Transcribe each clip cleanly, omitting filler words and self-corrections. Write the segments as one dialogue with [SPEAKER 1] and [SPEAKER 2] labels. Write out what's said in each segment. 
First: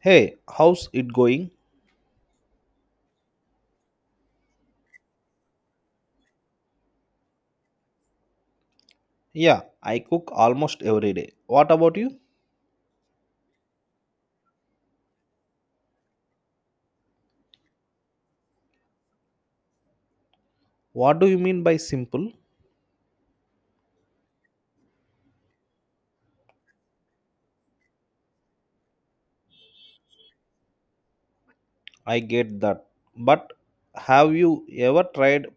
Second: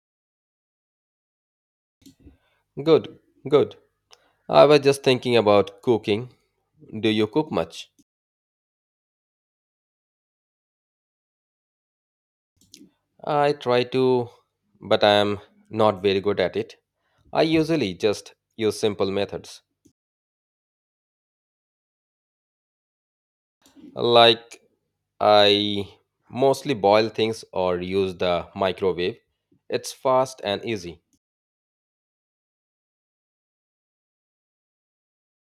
[SPEAKER 1] Hey, how's it going?
[SPEAKER 2] Good, good. I was just thinking about cooking. Do you cook much?
[SPEAKER 1] Yeah, I cook almost every day. What about you?
[SPEAKER 2] I try to, but I am not very good at it. I usually just use simple methods.
[SPEAKER 1] What do you mean by simple?
[SPEAKER 2] Like, I mostly boil things or use the microwave. It's fast and easy.
[SPEAKER 1] I get that. But have you ever tried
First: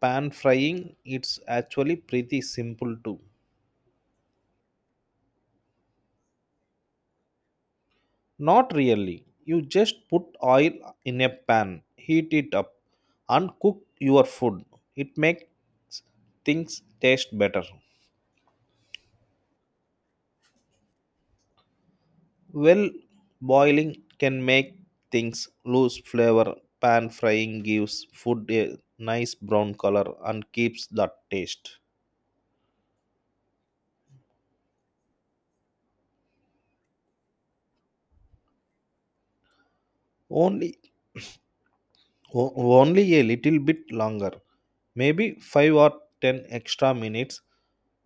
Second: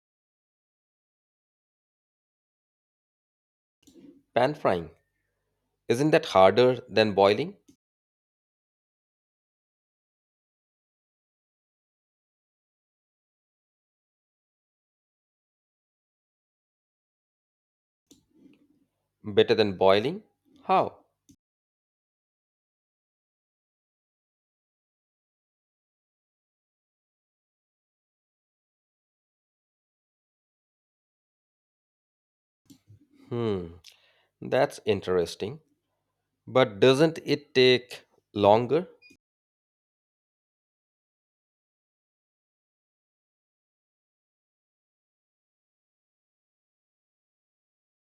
[SPEAKER 1] pan frying? It's actually pretty simple too.
[SPEAKER 2] Pan frying. Isn't that harder than boiling?
[SPEAKER 1] Not really. You just put oil in a pan, heat it up, and cook your food. It makes things taste better.
[SPEAKER 2] Better than boiling? How?
[SPEAKER 1] Well, boiling can make things lose flavor. Pan frying gives food a nice brown color and keeps that taste.
[SPEAKER 2] Hmm, that's interesting. But doesn't it take longer?
[SPEAKER 1] Only o- only a little bit longer, maybe 5 or 10 extra minutes,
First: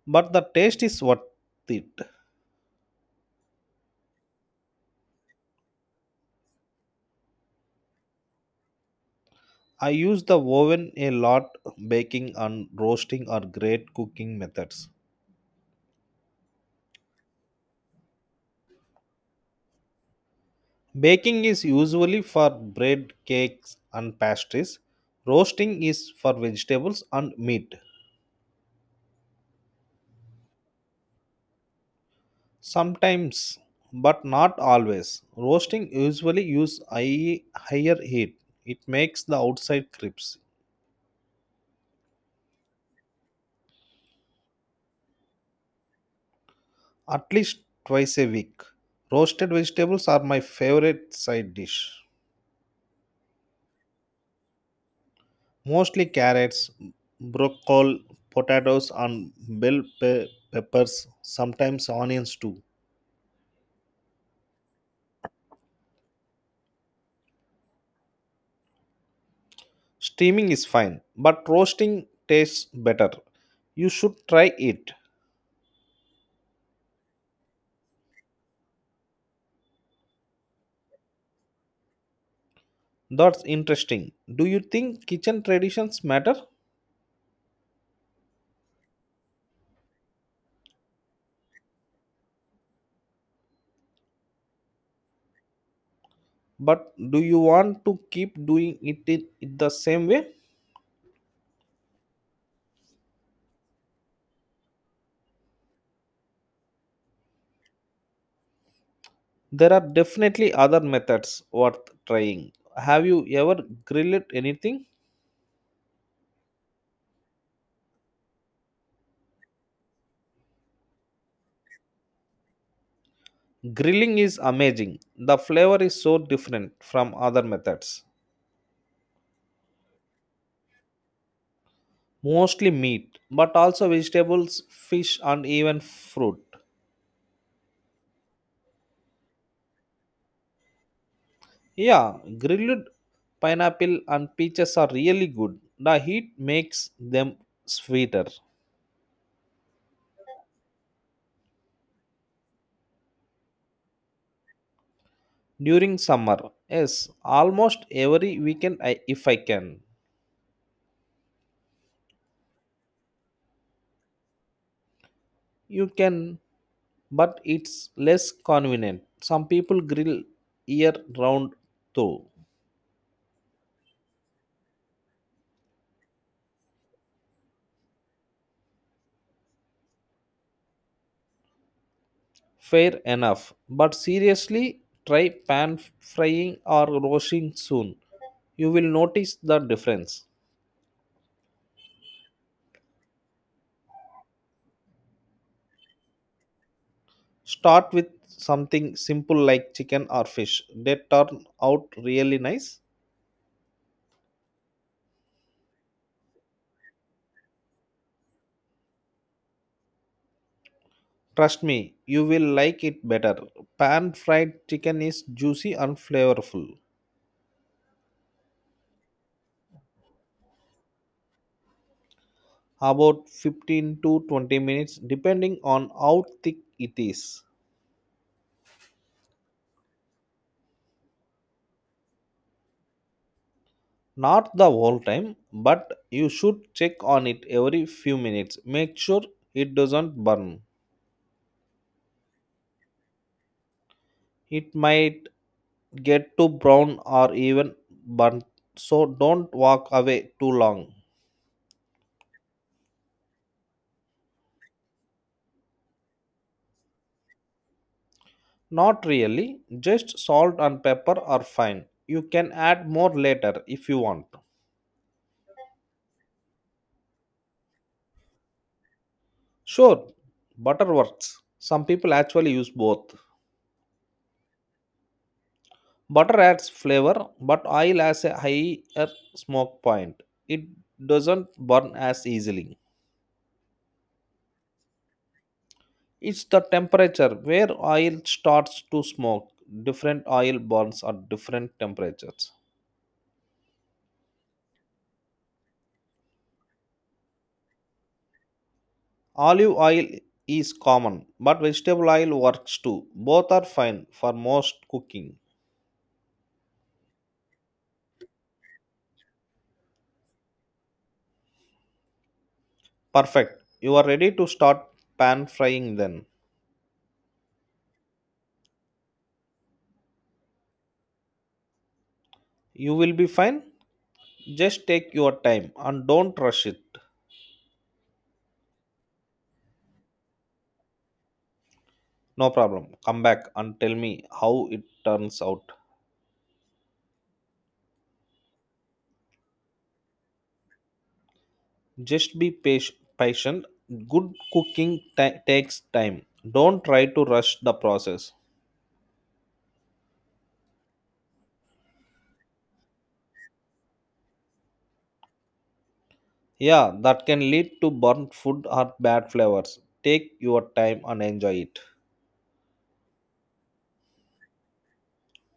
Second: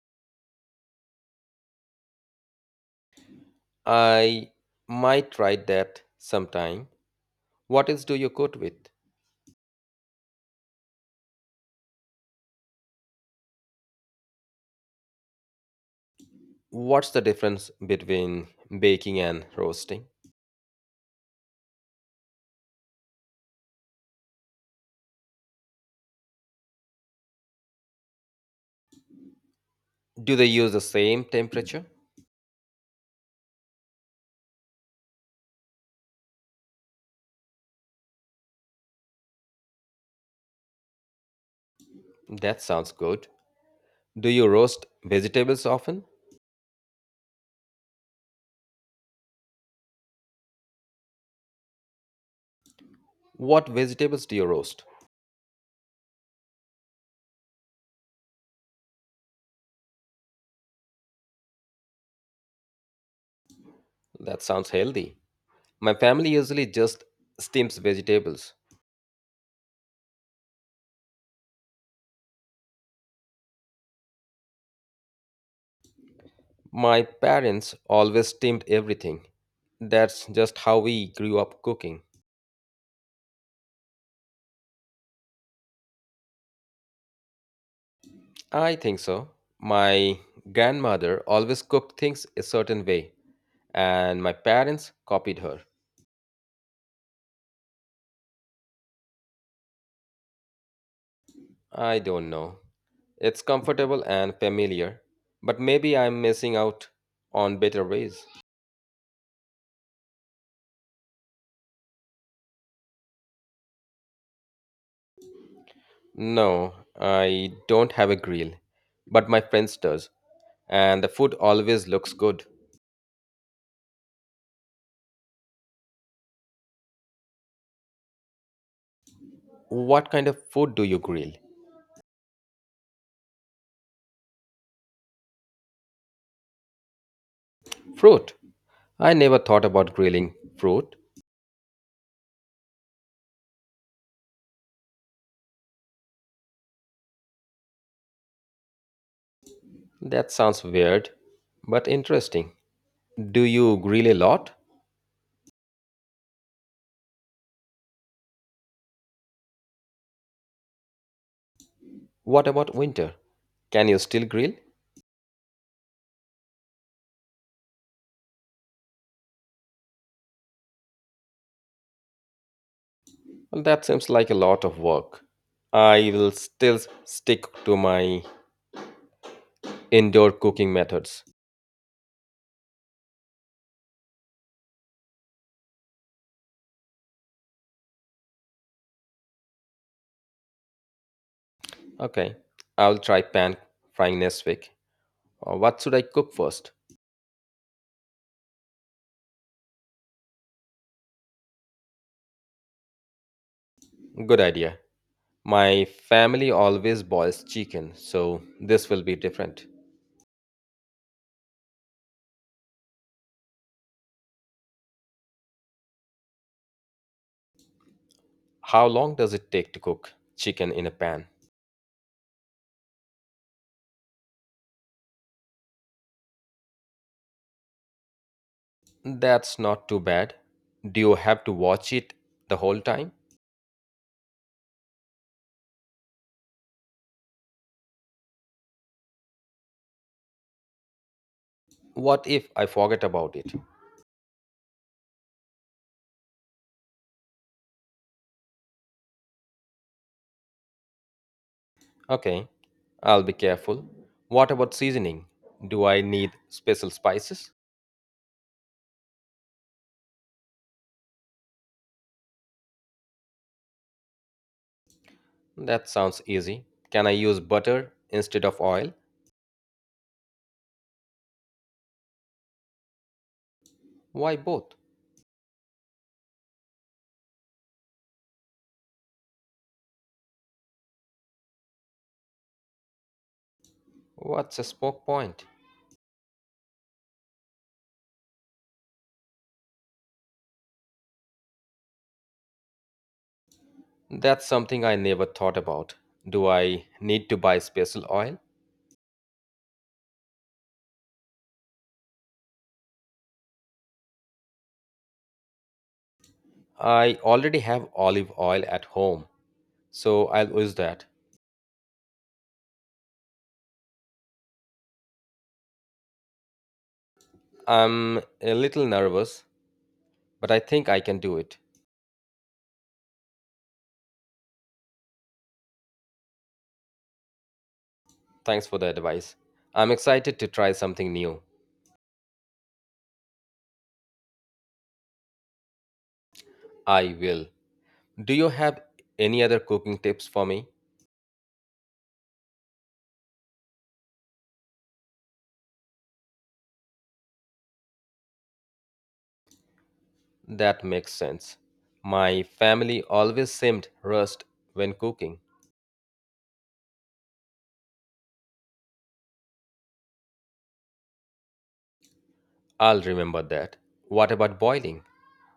[SPEAKER 1] but the taste is worth it.
[SPEAKER 2] I might try that sometime. What else do you cook with?
[SPEAKER 1] I use the oven a lot. Baking and roasting are great cooking methods.
[SPEAKER 2] What's the difference between baking and roasting?
[SPEAKER 1] Baking is usually for bread, cakes, and pastries. Roasting is for vegetables and meat.
[SPEAKER 2] Do they use the same temperature?
[SPEAKER 1] Sometimes, but not always. Roasting usually use higher heat. It makes the outside crisp.
[SPEAKER 2] That sounds good. Do you roast vegetables often?
[SPEAKER 1] At least twice a week. Roasted vegetables are my favorite side dish.
[SPEAKER 2] What vegetables do you roast?
[SPEAKER 1] Mostly carrots, broccoli, potatoes, and peppers. Sometimes onions too.
[SPEAKER 2] That sounds healthy. My family usually just steams vegetables.
[SPEAKER 1] Steaming is fine, but roasting tastes better. You should try it.
[SPEAKER 2] My parents always steamed everything. That's just how we grew up cooking.
[SPEAKER 1] That's interesting. Do you think kitchen traditions matter?
[SPEAKER 2] I think so. My grandmother always cooked things a certain way, and my parents copied her.
[SPEAKER 1] But do you want to keep doing it in the same way?
[SPEAKER 2] I don't know. It's comfortable and familiar, but maybe I'm missing out on better ways.
[SPEAKER 1] There are definitely other methods worth trying. Have you ever grilled anything?
[SPEAKER 2] No, I don't have a grill, but my friends does, and the food always looks good.
[SPEAKER 1] Grilling is amazing. The flavor is so different from other methods.
[SPEAKER 2] What kind of food do you grill?
[SPEAKER 1] Mostly meat, but also vegetables, fish, and even fruit.
[SPEAKER 2] Fruit. I never thought about grilling fruit.
[SPEAKER 1] Yeah, grilled pineapple and peaches are really good. The heat makes them sweeter.
[SPEAKER 2] That sounds weird, but interesting. Do you grill a lot?
[SPEAKER 1] During summer, yes, almost every weekend if I can.
[SPEAKER 2] What about winter? Can you still grill?
[SPEAKER 1] You can, but it's less convenient. Some people grill year round too.
[SPEAKER 2] Well, that seems like a lot of work. I will still stick to my indoor cooking methods.
[SPEAKER 1] Fair enough. But seriously, try pan frying or roasting soon. You will notice the difference.
[SPEAKER 2] Okay, I'll try pan frying next week. What should I cook first?
[SPEAKER 1] Start with something simple like chicken or fish. They turn out really nice.
[SPEAKER 2] Good idea. My family always boils chicken, so this will be different.
[SPEAKER 1] Trust me, you will like it better. Pan fried chicken is juicy and flavorful.
[SPEAKER 2] How long does it take to cook chicken in a pan?
[SPEAKER 1] About 15 to 20 minutes, depending on how thick it is.
[SPEAKER 2] That's not too bad. Do you have to watch it the whole time?
[SPEAKER 1] Not the whole time, but you should check on it every few minutes. Make sure it doesn't burn.
[SPEAKER 2] What if I forget about it?
[SPEAKER 1] It might get too brown or even burnt, so don't walk away too long.
[SPEAKER 2] Okay, I'll be careful. What about seasoning? Do I need special spices?
[SPEAKER 1] Not really, just salt and pepper are fine. You can add more later if you want.
[SPEAKER 2] That sounds easy. Can I use butter instead of oil?
[SPEAKER 1] Sure, butter works. Some people actually use both.
[SPEAKER 2] Why both?
[SPEAKER 1] Butter adds flavor, but oil has a higher smoke point. It doesn't burn as easily.
[SPEAKER 2] What's a smoke point?
[SPEAKER 1] It's the temperature where oil starts to smoke. Different oil burns at different temperatures.
[SPEAKER 2] That's something I never thought about. Do I need to buy special oil?
[SPEAKER 1] Olive oil is common, but vegetable oil works too. Both are fine for most cooking.
[SPEAKER 2] I already have olive oil at home, so I'll use that.
[SPEAKER 1] Perfect. You are ready to start pan frying then.
[SPEAKER 2] I'm a little nervous, but I think I can do it.
[SPEAKER 1] You will be fine. Just take your time and don't rush it.
[SPEAKER 2] Thanks for the advice. I'm excited to try something new.
[SPEAKER 1] No problem. Come back and tell me how it turns out.
[SPEAKER 2] I will. Do you have any other cooking tips for me?
[SPEAKER 1] Just be patient. Good cooking takes time. Don't try to rush the process.
[SPEAKER 2] That makes sense. My family always seemed rushed when cooking.
[SPEAKER 1] Yeah, that can lead to burnt food or bad flavors. Take your time and enjoy it.
[SPEAKER 2] I'll remember that. What about boiling?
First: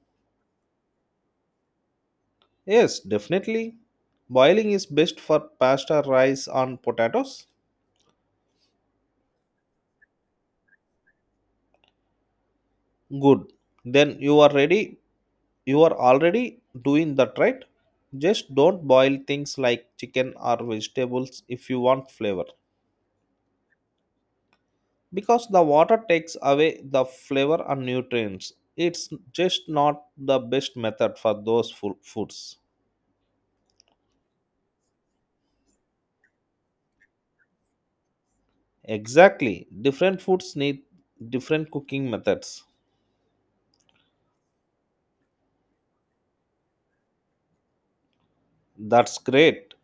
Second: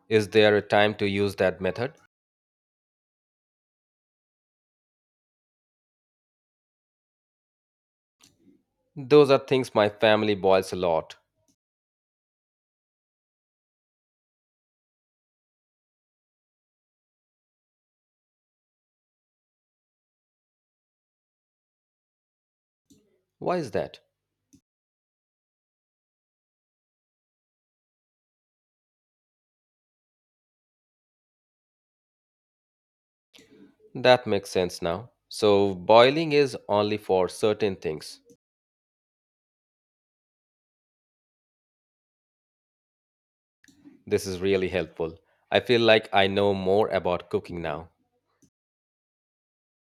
[SPEAKER 2] Is there a time to use that method?
[SPEAKER 1] Yes, definitely. Boiling is best for pasta, rice, and potatoes.
[SPEAKER 2] Those are things my family boils a lot.
[SPEAKER 1] Good, then you are already doing that right. Just don't boil things like chicken or vegetables if you want flavor.
[SPEAKER 2] Why is that?
[SPEAKER 1] Because the water takes away the flavor and nutrients, it's just not the best method for those foods.
[SPEAKER 2] That makes sense now. So, boiling is only for certain things.
[SPEAKER 1] Exactly, different foods need different cooking methods.
[SPEAKER 2] This is really helpful. I feel like I know more about cooking now.
[SPEAKER 1] That's great.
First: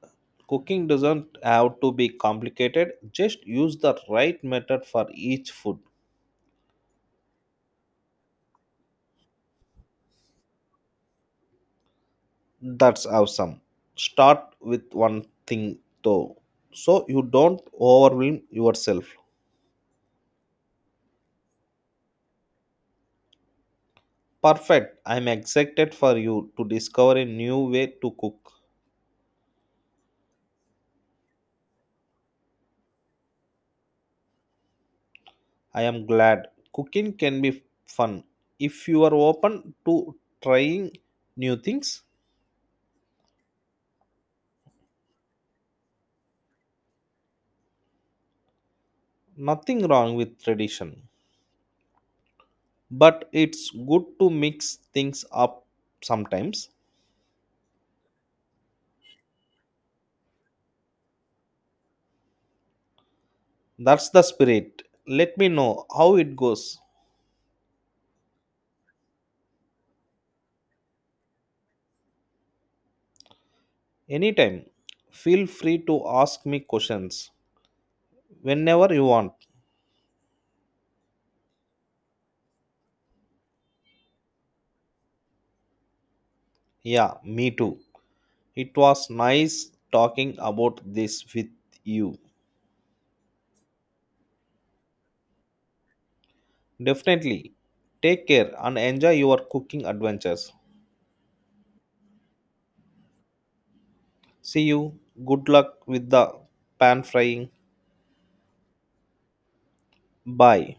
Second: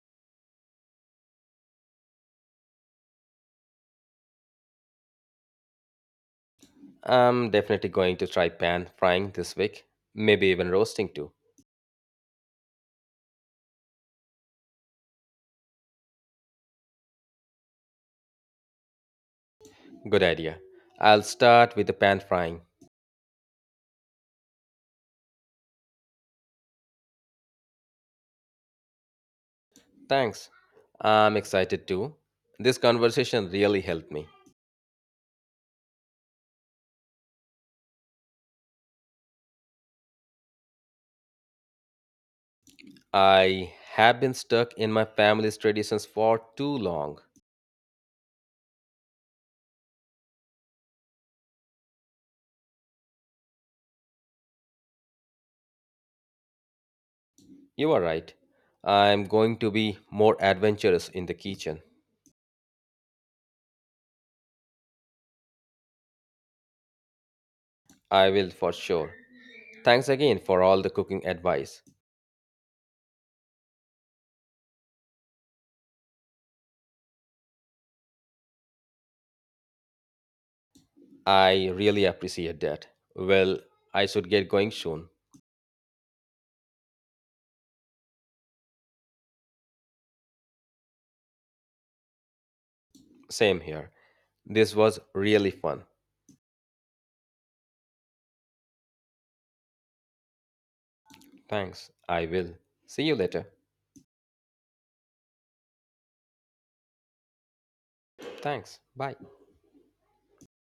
[SPEAKER 1] Cooking doesn't have to be complicated. Just use the right method for each food.
[SPEAKER 2] I'm definitely going to try pan frying this week, maybe even roasting too.
[SPEAKER 1] That's awesome. Start with one thing though, so you don't overwhelm yourself.
[SPEAKER 2] Good idea. I'll start with the pan frying.
[SPEAKER 1] Perfect. I'm excited for you to discover a new way to cook.
[SPEAKER 2] Thanks. I'm excited too. This conversation really helped me.
[SPEAKER 1] I am glad. Cooking can be fun if you are open to trying new things.
[SPEAKER 2] I have been stuck in my family's traditions for too long.
[SPEAKER 1] Nothing wrong with tradition, but it's good to mix things up sometimes.
[SPEAKER 2] You are right. I'm going to be more adventurous in the kitchen.
[SPEAKER 1] That's the spirit. Let me know how it goes.
[SPEAKER 2] I will for sure. Thanks again for all the cooking advice.
[SPEAKER 1] Anytime, feel free to ask me questions whenever you want.
[SPEAKER 2] I really appreciate that. Well, I should get going soon.
[SPEAKER 1] Yeah, me too. It was nice talking about this with you.
[SPEAKER 2] Same here. This was really fun.
[SPEAKER 1] Definitely. Take care and enjoy your cooking adventures.
[SPEAKER 2] Thanks. I will. See you later.
[SPEAKER 1] See you. Good luck with the pan frying.
[SPEAKER 2] Thanks. Bye.
[SPEAKER 1] Bye.